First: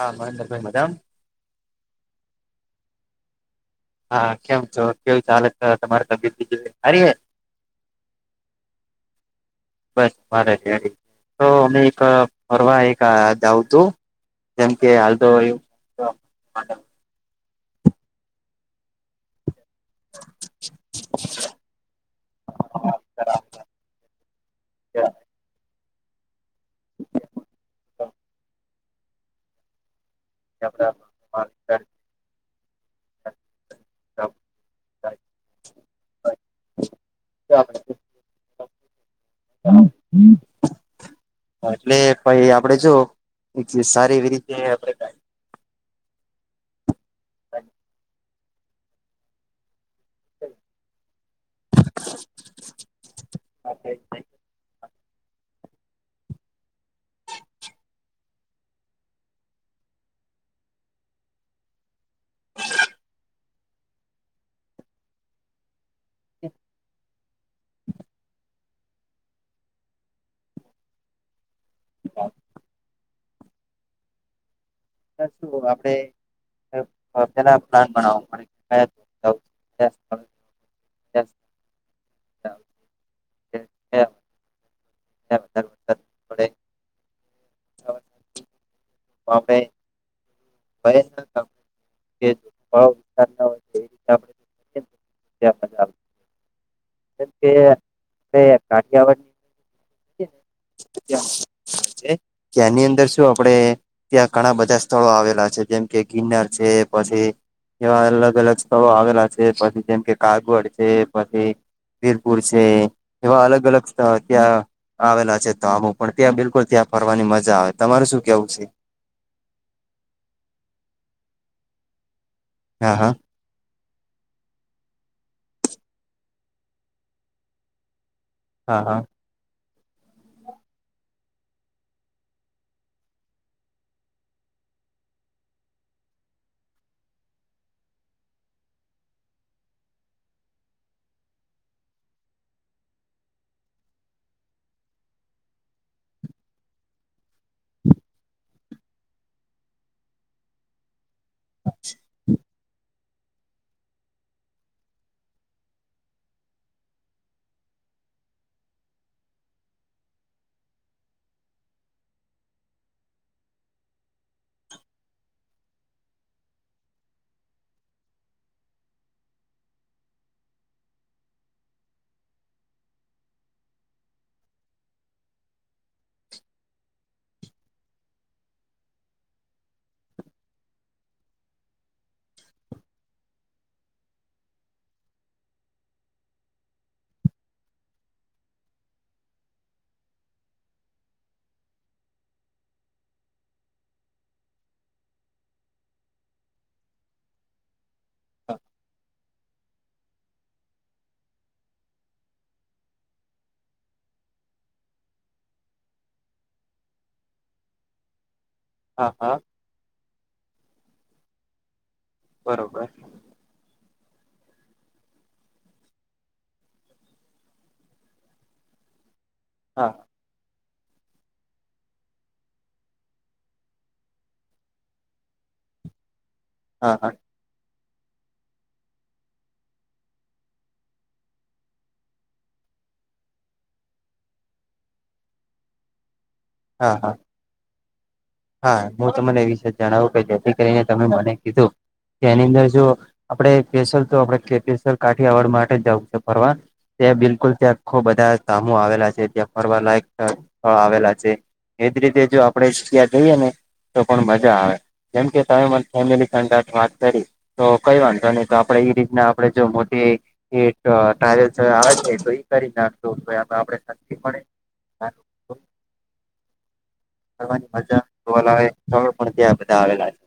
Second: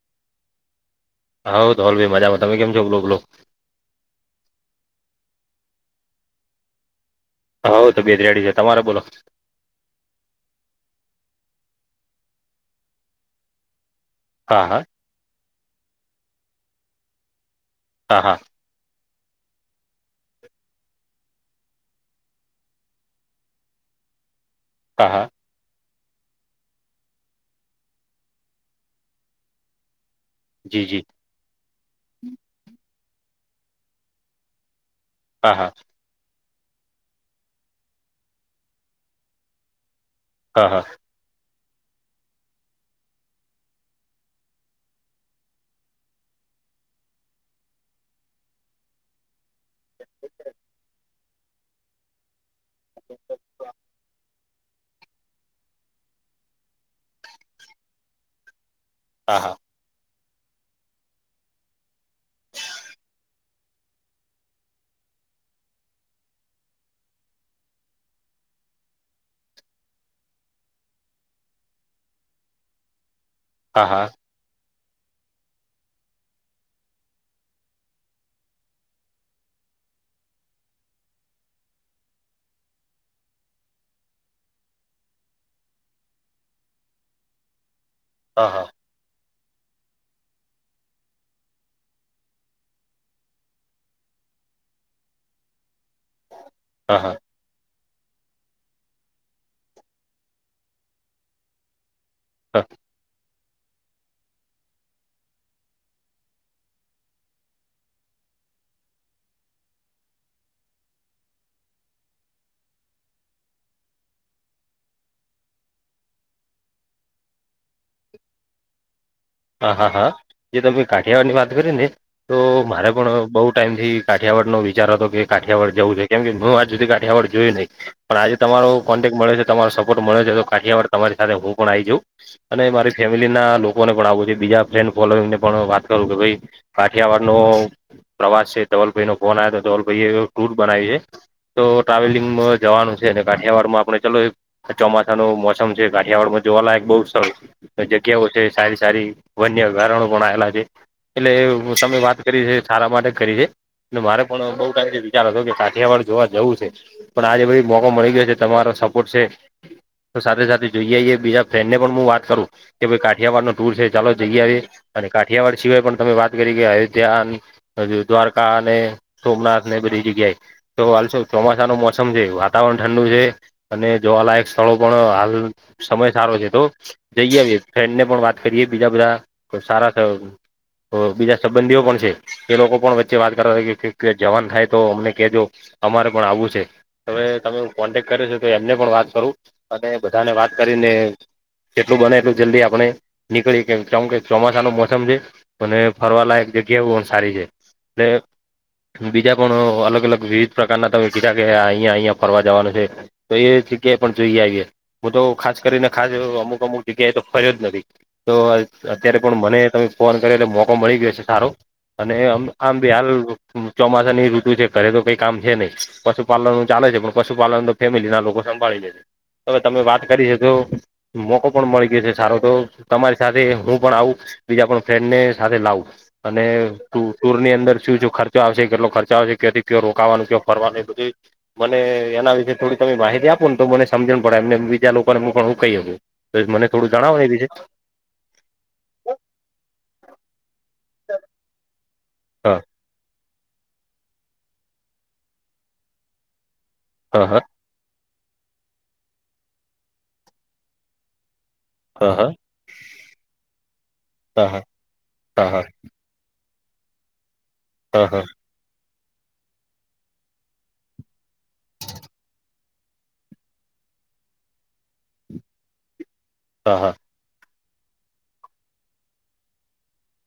હા, મહેન્દ્રભાઈ મજામ હા, ધવલભાઈ મજામાં તમે કેમ છો બોલો બોલો? હા, કેમ છો કેવું ચાલે તમારે તબિયત બીજું હરી હે હવ તબિયત રેડી છે તમારે બોલો. બસ મારે રેડી તો અમે એક ફરવા એક જઉ તું હા જેમ હા કે હાલતો હોયું. હા હા. બરાબર. હા હા. [inaudible] જી જી [unintelligible] હા હા. [inaudible] હા હા. એટલે પાઈ આપડે જો એક સારી એવી રીતે [inaudible] [inaudible] હા હા. બ હા હા. શું આપડે [unintelligible] એ હ એ [unintelligible] [unintelligible] હા હા. હ ભાઈ. ભ ભાવ વિતાર ના હોય એ રી આપ [unintelligible] હા હા. કે કોઈ વાર કાઠીયાવાડ જેની અંદર શું આપડે ત્યાં ઘણા બધા સ્થળો છે જેમ કે ગિરનાર છે પછી એવા અલગ અલગ સ્થળો આવેલા છે પછી જેમ કે કાગળ છે પછી વીરપુર છે એવા અલગઅલગ સ્થળ ત્યાં આવેલા છે તા હો પણ ત્યાં બિલકુલ ત્યાં ફરવાની મજા આવે. તમાર શું કેવું છે? હા, હા જે તમે કાઠિયાવાડની વાત કરી ને તો મારે હા પણ હા બહુ ટાઈમથી કાઠિયાવાડનો વિચાર હતો કે કાઠિયાવાડ જવું છે કેમ કે હું આજ સુધી કાઠિયાવાડ જોયું નહીં પણ આજે તમારો હા હા કોન્ટેક્ટ મળે છે તમારો સપોર્ટ મળે છે તો કાઠિયાવાર તમારે સાથે હું પણ આવી જાઉં અને મારી ફેમિલી ના લોકોને પણ આવું બીજા ફ્રેન્ડ ફોલોઈંગ ને પણ વાત કરું કે ભાઈ કાઠિયાવાડ નો પ્રવાસ છે ધવલભાઈ નો ફોન આવ્યો તો ધવલભાઈ એવ ટૂર બનાવી એ તો ટ્રાવેલિંગ મ જવાનું છે અને કાઠિયાવાડ માં આપણે ચાલો એક ચોમાસા નું મોસમ છે કાઠીયાવાડ માં જોવાલાયક બહુ સર જગ્યાઓ છે સારી સારી વન્ય અભ્યારણો પણ આવેલા છે એટલે તમે વાત કરી છે. સારા માટે જ કરી છે અને મારે પણ બહુ ટાઇમ થી વિચાર હતો કે કાઠિયાવાડ જોવા જવું છે. પણ આજે પછી મોકો મળી ગયો છે તમારો સપોર્ટ છે. તો સાથે સાથે જોઈએએ બીજા ફ્રેન્ડને પણ હું વાત કરું કે ભાઈ કાઠિયાવાડ નો ટુર છે. ચાલો જઈ આવીએ અને કાઠિયાવાડ સિવાય પણ તમે વાત કરી કે હવે ત્યાં અયોધ્યા હરી દ્વારકા અને સોમનાથ ને બધી જગ્યાએ તો વાાલશો ચોમાસા ન મોસમ છે વાતાવરણ ઠંડુ છે. અને જોવાલાયક સ્થળો પણ હાલ સમય સારો છે તો જઈ આવી એ ફ્રેન્ડ ને પણ વાત કરીએ બીજા બધા સારા અ બીજા સંબંધીઓ પણ છે. એ લોકો પણ વચ્ચે વાત કરવા જવાન થાય તો અમને કેજો અમારે પણ આવું છે. હવે તમે કોન્ટેક કર્યો તો એમને પણ વાત અને બધાને વાત કરીને જેટલું બને એટલું જલ્દી આપણે નીકળી કે. કેમ કે ચોમાસા નું મોસમ છે, અને ફરવાલાાયક જગ્યાઓ બહુ સારી છે. [unintelligible] બીજા પણ અલગ-અલગ વિવિધ પ્રકારના તમે કીધા કે અહિયાં-અહિયાં ફરવા જવાનું છે. તો એ જગ્યાએ પણ જઈ આઈએ હું તો ખાસ કરીને [unintelligible] અમુક-અમુક જગ્યાએ તો ફર્યો જ નથી. તો હા અત્યારે હા પણ મને તમે ફોન કર્યો એટલે મોકો મળી ગયો છે સારો અને અમ આમ બરોબર ભી હાલે એતો ચોમાસાની ઋતુ છે, ઘરે તો કંઈ કામ છે નહીં. પશુપાલન નું ચાલે છે, પણ પશુપાલનનું ફેમિલી ના લોકો સંભાળી લે છે. હવે તમે હા વાત કરી છે જો મોકો પણ મળી ગયો છે સારો તો તમારી સાથે હું પણ આવું, બીજા પણ ફ્રેન્ડને સાથે લાવું. અને હા હા ટુર ની અંદર શું-શું ખર્ચો આવશે, કેટલો ખર્ચો આવશે, કેથીક ક્યો રોકાવાનું કયો ફરવાનું ઈ બધુંઈ મને એના વિશે થોડી તમે માહિતી આપો ને તો મને સમજણ પડે એમનેમ બીજા લોકોને હું પણ હું કહી હકું. તો એક મને થોડું હા હા જણાવો એ વિશે. હા. હું તમને એ વિશે જણાવું કે જેથી કરીને તમે મને કીધું. કે એની હા અંદર જો આપણે સ્પેશલ તો આપણે [unintelligible] કાઠીયાવડ માટે જ જાઉં છે ફરવા. ત્યાં હા હા બિલકુલ ત્યાં આખો બધા ધામો આવેલા છે, ત્યાં ફરવાલાયક સ્થળ આવેલા છે. એજ હા રીતે જો આપણેે ત્યાં જઈએ ને તો પણ હા મજા હા આવે. જેમ કે હા તમે મને ફેમીલી [unintelligible] વાત કરી, તો કંઈ હા હા વાંધો નહીં, તો આપણે ઈ રીતના આપણે જો મોટી એક ટ્રાવેલ્સ આવે છે તો ઈ કરી નાખશું. [unintelligible] આપણે સસ્તી પડે [inaudible] હા, હા. ફરવાની મજા જોવા લાયક સ્થળ પણ ત્યાં બધા આવેલા છે.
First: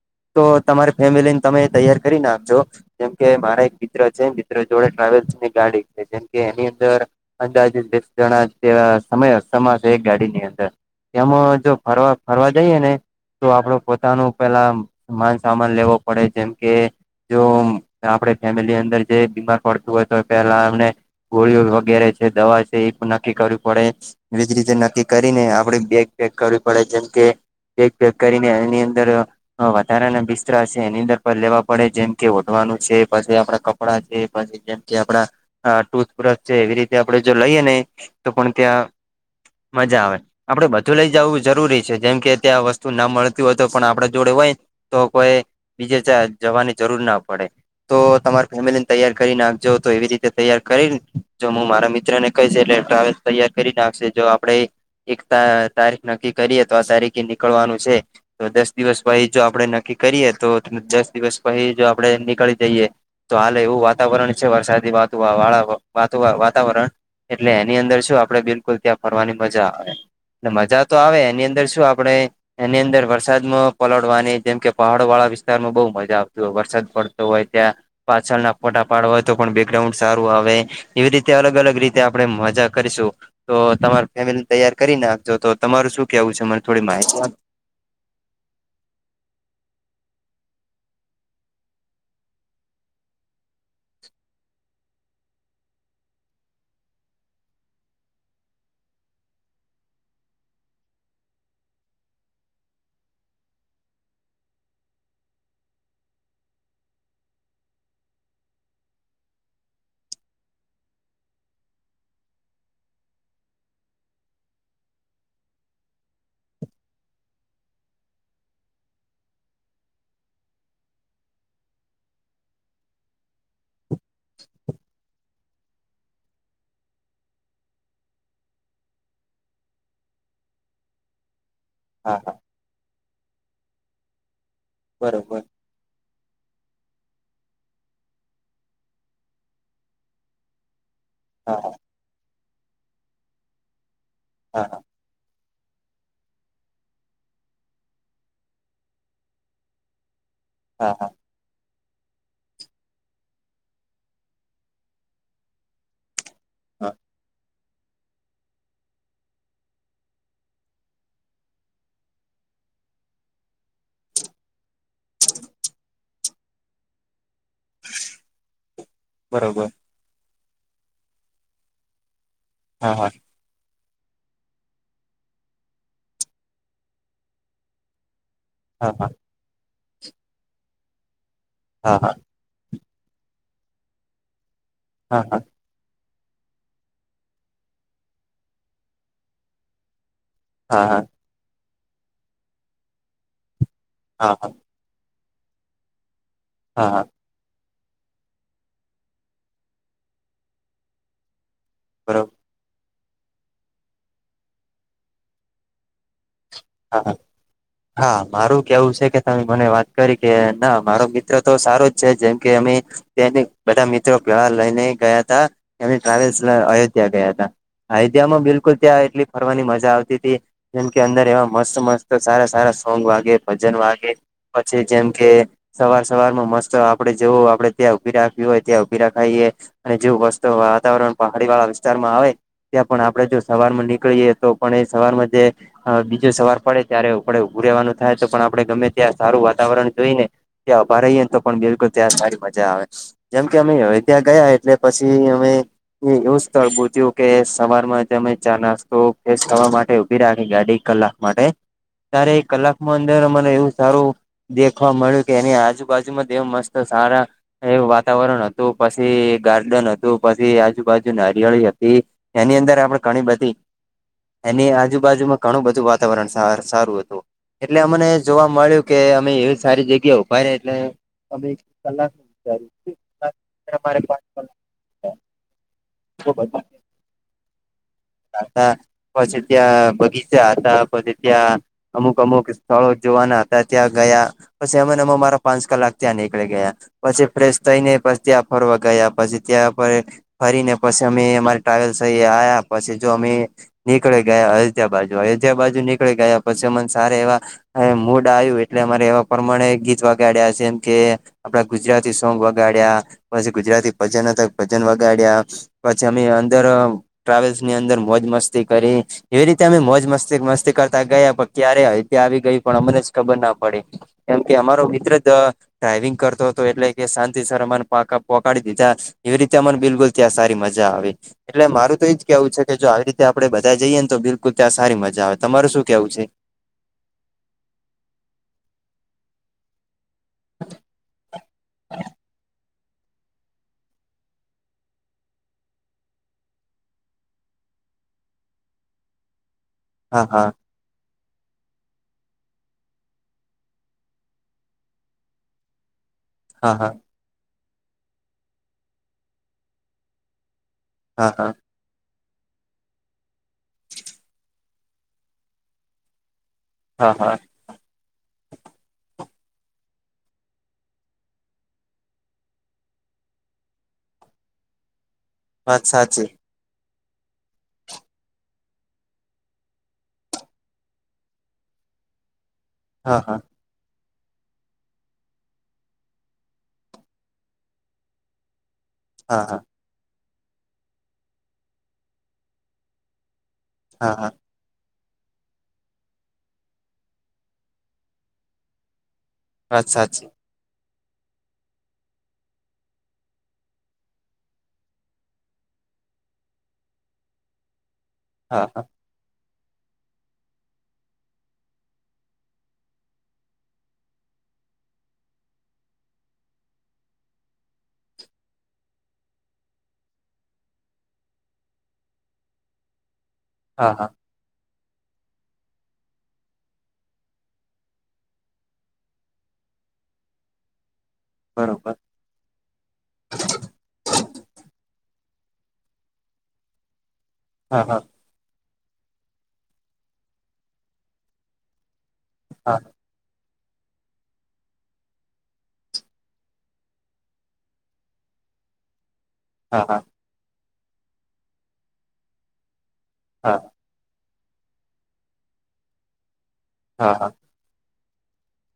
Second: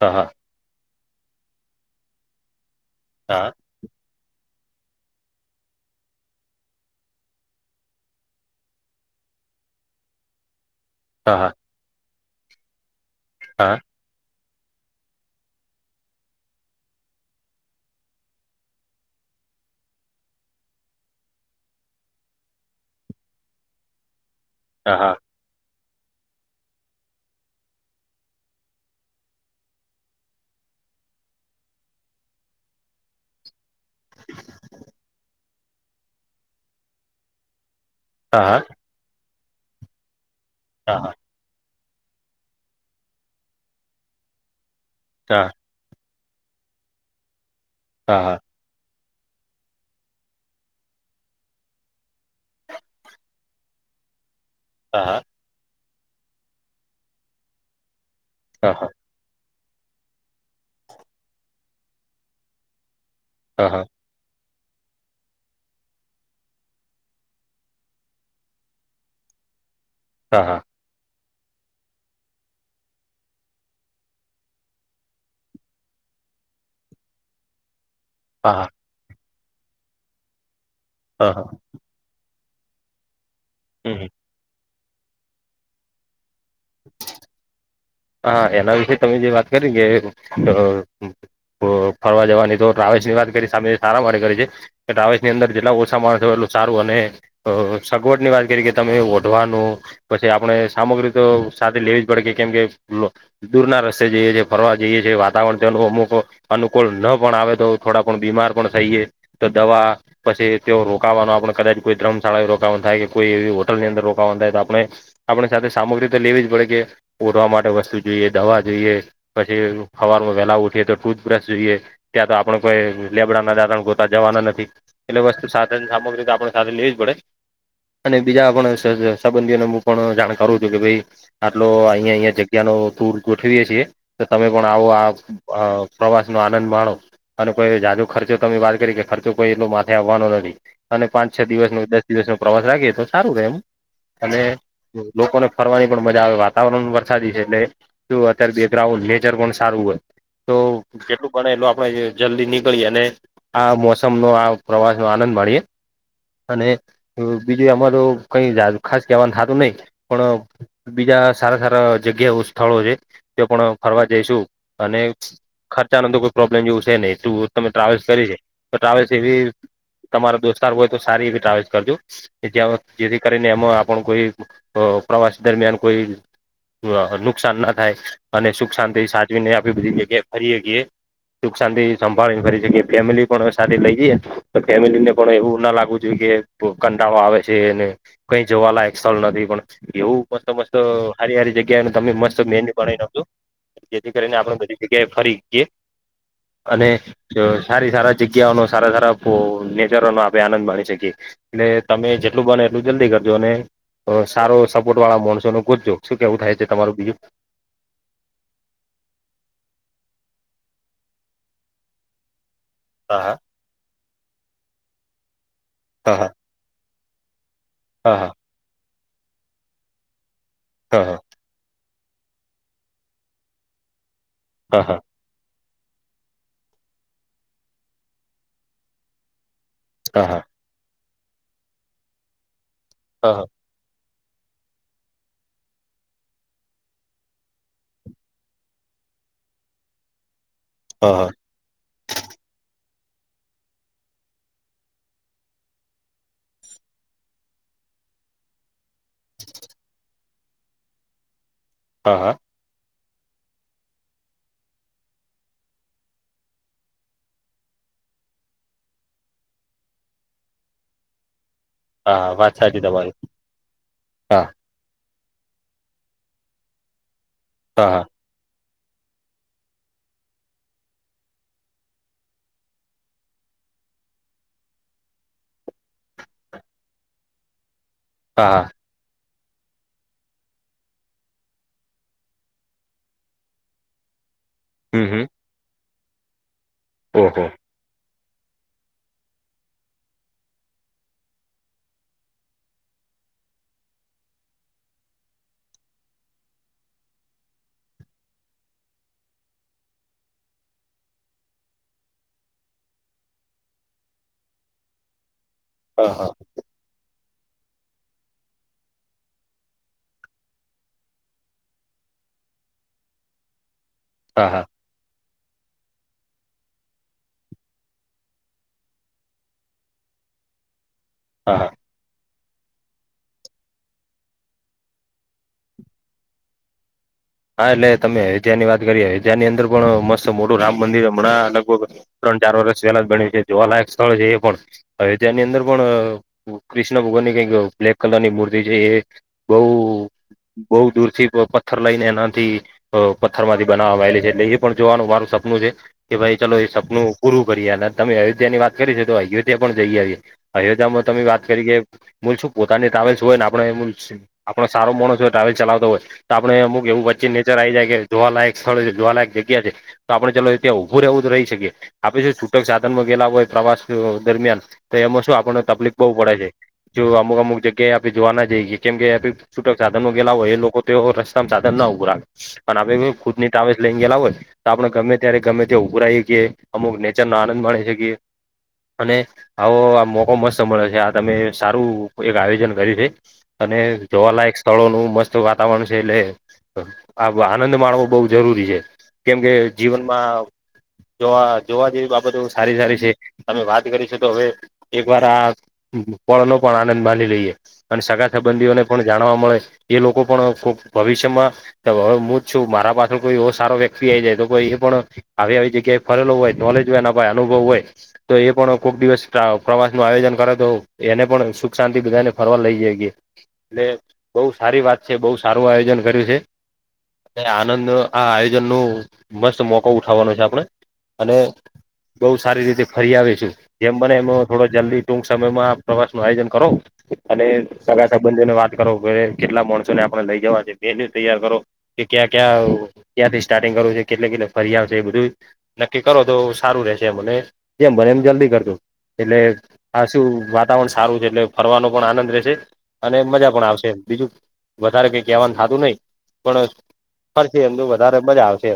હા હા તો તમારી ફેમિલીને તમે તૈયાર કરી નાખજો જેમ કે મારે એક. મિત્ર છે, મિત્ર જોડે ટ્રાવેલ્સની ગાડી છે જેમ કે એની અંદર. અંદાજે તીસ જણા ચ સમાઈ સમાશે એક ગાડી ની અંદર. હા હા હા હા એમાં જો ફરવા ફરવા જઈએ ને તો આપડે પોત. તાનો પેલા માલ-સામાન લેવો પડે જેમ કે. જો આપડે ફેમિલી અંદર જે બીમાર પડતું હોય તો પેલા એમને ગોળીઓ વગેરે છે, દવા છે, ઈ પન નક્કી કરવી પડે. ઈજ રીતે હા નક્કી હા કરીને આપડી બેગ પેક કરવી પડે છે. કે બેગ પેક કરીને એની અંદર. અં વધારાના બિસ્તરા છે એની અંદર પણ લેવા પડે, જેમ કે ઓઢવાનું છે, પછી આપડા કપ. કપડા છે, પછી જેમ કે આપડા ટુથબ્રશ છે, એવી રીતે આપણે જો લઈએ ને. તો હા હા હા હા હા પણ હા હા હા હા હા હા હા ત્યાં મજા આવે આપડે બધું લઇ જવું ઈ જરૂરી. છે જેમ કે ત્યાં વસ્તુ ના મળતી હોય તો પણ આપણે જોડે હોય તો કોઈ. બીજે ચા જવાની જરૂર ના પડે, તો તમારી ફેમિલીન. તૈયાર કરી નાખજો તો એવી રીતે તૈયાર કરીન જો હું મારા મિત્ર ને કહીશ એટલે ટ્રાવેલ. તૈયાર કરી નાખશે, જો આપડે. એક તા તારીખ નક્કી કરીએ તો આ તારીખે નીકળવાનું છેણતો દસ દિવસ. પહી જો આપડે નક્કી કરીએ, તો દસ દિવસ પહી જો આપડે નીકળી જઈએ તો હાલે એવું વાત. વાતાવરણ છે વરસાદી વાત વાળા વાતો વાતાવરણ. એટલે એની અંદર શું આપણે બિલકુલ ત્યાં ફરવાની મજા આવે એટલે મજા તો આવે એની અંદ. અંદર શું આપડે. એની અંદર વરસાદમાં પલળવાની, જેમ કે પહાડો વાળા વિસ્તારમાં બહુ મજા આવતી હોય, વરસાદ પડ. તું હોય ત્યાં પાછળ ના હા હા હા ફોટા પાડવા હોય તો પણ બેકગ્રાઉન્ડ સારું આવે એવી રીતે હા અલગ હા અલગ રીત. ત્યાં આપડે મજા કરીશું તો તમાર ફેમિલી ને તૈયાર કરી નાખજો તો તમારું શું કેવું છે. તમાને થોડી માહિતી આપ. હા એના વિષે તમે જે વાત કરી કે. ફરવા જવાની તો ટ્રાવેલ્સની વાત કરી સામે સારા માટે કરે છે. ટ્રાવેલ્સની ની અંદર જેટલા ઓછા માણસ હોય એટલું સારું અને. અ સગવડની વાત કરી કે તમે ઓઢવાનું પછી આપણે સામગ્રી તો. સાથે લેવી જ પડે કે કેમ કે દૂરના રસ્તે જઈએ છે ફરવા જઈએ છે વાતાવરણ તેનું અમુક નુ. અનુકૂળ ન પણ આવે તો થોડા પણ બીમાર પણ થઈએ તો દવા. પછી તેઓ રોકાવાનો આપણે કદાચ કોઈ ધર્મશાળા રોકવાનું થાય કે કોઈ એવી હોટલની અંદર રોકવાનું થાય તો આપણે. આપણે સાથે સામગ્રી તો લેવી જ પડે કે. ઓઢવા માટે વસ્તુ જોઈએ દવા જોઈએ પછી હવારમાં વહેલા ઉઠીએ તો ટૂથબ્રશ જોઈએ. ત્યાં તો આપણ કોઈ લેબડા ના દાતણ ગોતા જવાના નથી. એટલે વસ્તુ, સાધન, સામગ્રી તો આપડે સાથે લેવી જ પડે. અને બીજા પણ સંબંધીઓને હું પણ જાણ કારું છું કે ભઈ. આટલો અહીયા હા હા અયા જગ્યાનો ટુર ગોઠવીએ છીએ તો તમે પણ આવો આ. બરોબર પ્રવાસનો આનંદ માણો અને કોઈ જાદુ ખર્ચો તમે વાત કરી કે ખર્ચો કોઈ એટલો માથે આવવાનો નથી. અને પાંચ છ હા દિવસનો દસ દિવસનો પ્રવાસ રાખીએ તો સારું રહે એમ અને. હા લોકોને ફરવા ઈ. પણ મજા આવે વાતાવરણ વરસાદી છે એટલે અત્યારે બેકગ્રાઉન્ડ નેચર પણ સારું હોય. તો હા હા હા હા જેટલું બને એટલુ આપડે જલ્દી નીકળીએ ને અને. આ મોસમનો આ પ્રવાસનો આનંદ માણીએ. અને હા બીજુંય અમારુ કઈ ખાસ કહેવાનું થાતું નહી પણ બીજા સારા સારા જગ્યાઓ સ્થળો છે તે પણ ફરવા જઈશું અને ખર્ચાનો તો કોઈ પ્રોબ્લેમ જેવું છે નહી તું તમે ટ્રાવેલ્સ કરી તો ટ્રાવેલ્સ એવી બરોબર તમારા દોસ્તાર હોય તો સારી એવી ટ્રાવેલ્સ કરજો હા હા જેથી ને એમાં આપણ કોઈ પ્રવાસ દરમિયાન કોઈ અ નુકસાન ના થાય અને સુખ હા શાંતિ હા સાચ- આપી બધી જગ્યાએ ફરીએ હકીએ સુખ શાંતિને હા હા સંભાળીને ફરી શકીએ ફેમિલી પણ સાથે લઈ જઈએ તો ફેમિલી ને હા પણ હા એવું ના લાગુ- જોઈ કે કંટાળો આવે છે અને કઈ જોવાલાયક સ્થળ નથી પણ એવું મસ્ત મસ્ત હા હારી હારી જગ્યા તમે મસ્ત મેન્યુ બનાવી નાખજો જેથી કરીને હા હા આપડ બધી જગ્યાએ ફરી હકીએ અને હા હા તો સારી સારા જગ્યાઓનો સારા સારા નેચરોનો આપણે આનંદ માણી શકીએ ને તમે બરોબર જેટલું બને એટલું જલ્દી કરજો અને સારો સપોર્ટ વાળા મોણસોને ગોતજો શું કેવું થાય છે તમારું હા હા બીજું હા મારું કેવું છે કે તમે મને વાત કરી કે ના મારો મિત્ર તો સારો જ છે જેમ કે અમે હા ત્યાંથી બધા મિત્રો [unintelligible] લઈને ગયા હતા એની હા હા ટ્રાવેલ્સ અયોધ્યા ગયા હતા. અયોધ્યામાં હા માં બિલકુલ ત્યાં એટલી ફરવાની મજા આવતી હતી જેમ કે હા અંદર એ- મસ્ત મસ્ત સારા સારા સોંગ વાગે ભજન વાગે પછી હા હા જેમ કે સવાર સવારમાં મસ્ત આપડે જવું આપડે ત્યાં ઊભી રાખવી હોય ત્યાં ઊભી રખાઈએ અને જો હા વસ્તુ વાતાવરણ પહાડીવાળા વિસ્તારમાં આવે ત્યાં પણ આપણે હા જો સવારમાં નીકળીએ તો તો પણ એ સવારમા તે અ જે સવાર પડે ત્યારે આપડે ઊભું રેવાનું થાય તો પણ આપણે ગમે ત્યાં સારું વાતાવરણ જોઈને ત્યાં ઉભા હા હા રહીએ ને તો પણ બિલકુલ ત્યાં સારી મજા આવે જેમ કે અમે અયોધ્યા ગયા એટલે પછી અમે એવું સ્થળ પૂછ્યું કે સવારમાં તમે ચા નાસ્તો ફ્રેશ થવા માટે ઉભી રાખી ગાડી કલાક માટે તારે હા કલાકમાં અંદર મને એવું સારું દેખવા મળ્યું કે એની આજુબાજુમાં એમ મસ્ત સારા એવું વાતાવરણ હતું, પછી ગાર્ડન હતું, પછી આજુબાજુની હરિયાળી હતી. હા એની વાત અંદર સાચી આપડે તમારી ઘણી બધી, હા એની આજુબાજુમાં ઘણું બધું વાત વાતાવરણ સાર સારું હતું. એટલે હા હા અમને જ જોવા મળ્યું કે અમે એવી સારી જગ્યા ઉભા રહ્યા એટલે અમે એક કલાક [unintelligible] [unintelligible] [unintelligible] હા જાતા. પછી ત્યાં બગીચા હતા, પછી ત્યાં અમુક-અમુક સ્થળો જોવાના હતા ત્યાં ગયા. પછી અમાં ને હમ આમાં હમ મારા પાંચ કલાક ત્યાં નીકળી ગયા. પછી ઓહો ફ્રેશ થઈ ને પછી ત્યાં ફરવા ગયા પછી ત્યાં પર ફરીને પછી અમે અમારી ટ્રાવેલ્સે આયા. પછી જો અમે નીકળી ગયા અયોધ્યા બાજુ. અયોધ્યા બાજુ નીકળી ગયા પછી મને સારા એવા. હવે મૂડ આયું એટલે અમારે એવા પ્રમાણે ગીત વાગાડ્યા છે જેમકે. આપડા ગુજરાતી સોંગ વગાડ્યા. પછી ગુજરાતી ભજન હતા ભજન વગાડ્યા. પછી હા અમે હા અંદર ટ્રાવેલ્સની અંદર મોજ મસ્તી કરી. એવી રીતે અમે મોજ મસ્તી-મસ્તી કરતા ગયા, પણ ક્યારે અયોધ્યા આવી ગયુ પણ અમને જ ખબર ના પડી. એમ હા કે અમારો મિત્ર જ અ ડ્રાઈવિંગ કરતો હતો એટલે કે શાંતિ સર અમાને પાકા પોકાડી દીધા. એવી રીતે અમને બિલકુલ ત્યાં સારી મજા આવી એટલે હા મારું તો ઈજ કે આવું છે કે જો આવી રીતે આપડે બધા જઈએ ને તો બિલકુલ ત્યાં સારી મજા આવે તમારુ શું કેવું છે? હા, એટલે તમે હે ત્યા ની વાત કરી, હે ત્યા ની અંદર પણ મસ્ત તો મોટું રામ મંદિર હમણાં લગભગ ત્રણ ચાર વર્ષ જેના બને છે. જોવાલાયક સ્થળ છે એ પણ. અયોધ્યા તની અંદર પણ અહ ક્રિષ્ણ ભગવાનની કઈક બ્લેક કલરની મૂર્તિ છે એ બહુ હા હા. બહુ દૂર થી પથર લઈને આન થી પથ્થર માંથી બનાવાયેલી છે એટલે એ પણ જોવાનું મારું સપનું છે કે ભાઈ ચલો એ હા સપનું પૂરું કરીએ અને તમે અયોધ્યા ની વાત કરીને તો અયોધ્યા પણ જઈ આવીએ. અયોધ્યામાં તમે હા હા વાત હા કરીકે બોલ છું પોતાની ટ્રાવેલ્સ હોય ને આપડે આપણો સારો મોણસ ટ્રાવેલ ચલાવતો હોય તો આપણે અમુ એવું હા હા અત્યારે આવી જાય જોવાલાયક સ્થળ છે, જોવાલાયક જગ્યા છે. તો આપણે ચાલો એ ત્યાં ઊભું રહેવું જ રહી શકીએ. આપણે જો છૂટક સાધનમાં ગયેલા હોય પ્રવાસ દરમિયાન તો એમાં શું આપણને વાત તકલીફ બહુ સાચી પડે છે. જો અમુક-અમુક જગ્યાએ આપણે જોવા ના જઈએ કેમ કે આપે છૂટક સાધનો ગેલા હોય, એ લોકો તો રસ્તા માં સાધન ના હોય. પૂરા અને આપણે કેવું હા હા ખુદને ટ્રાવેસ લઈને ગેલા હોય તો આપણે ગમે ત્યારે ગમે ત્યા ઉભરાઈકીએ અમુ નેચર નો આનંદ માણી શકીએ. અને હા હા આવો આ મોકો મસ્ત મળે છે આ તમે સારું એક આયોજન કર્યું છે. અને હા હા જોવાલાયક સ્થળોનું મસ્ત વાતાવરણ છે એટલે આ આનંદ માણવો બહુ જરૂરી છે કેમ કે વાત સાચી જીવનમાં જોવા-જોવા જેવી બાબતો સારી-સારી છે. તમે વાત કરીશો તો હવે એક વાર આ પળ નો પણ આનંદ માણીલઈએ અને સગાત હા હા સબંધીઓને પણ જાણવા મળે એ લોકો પણ ભવિષ્યમાં હવે હું જ છું મારા પાછળ કોઈ એવો સારો વ્યક્તિ આ જાય તો કોઈ એ પણ આવી-આવી જગ્યાએ ફરેલો હોય નોલેજ એના પાહે હોય અનુભવ હોય. તો એ પણ કોક દિવસ પ્રવાસ નું આયોજન કરે તો એને પણ સુખ શાંતિ બધાને ફરવા જઈએ. લે હા હા એટલે બહુ સારી વાત છે. બઉ સારું આયોજન કર્યું છે. એ આનંદ ન આ આયોજનનુ મસ્ત મોકો ઉઠાવવાનો છે આપણે અને બરોબર બહુ સારી રીતે ફરી આવીશુ. જેમ બને એ થોડો જલ્દી ટૂંક સમયમાં પ્રવાસ નું આયોજન કરો. અને હા હા સગા સંબંધીઓને વાત કરો કેટલા મોણસો ને આપણે લઇ જવા છે. તે લિસ્ટ તૈયાર કરો. કે ક્યાં ક્યાં હા ક્યાંથી સ્ટાર્ટિંગ કરવું છે કેટલો કેટલે ફરી આવું છે બધું. નક્કી કરો તો સારું રહેેશે એમ અને જેમ બને એમ જલ્દી કરજો એટલે હા હા આ શું વાતાવરણ સારું છે એટલે ફરવાનો પણ આનંદ રહેશે. અને મજા હા પણ આવશે બીજું વધારે કઈ કહેવાનું થતું નહી પણ હા હા. પર છે એમ તો વધારેજ બરયા આવશે.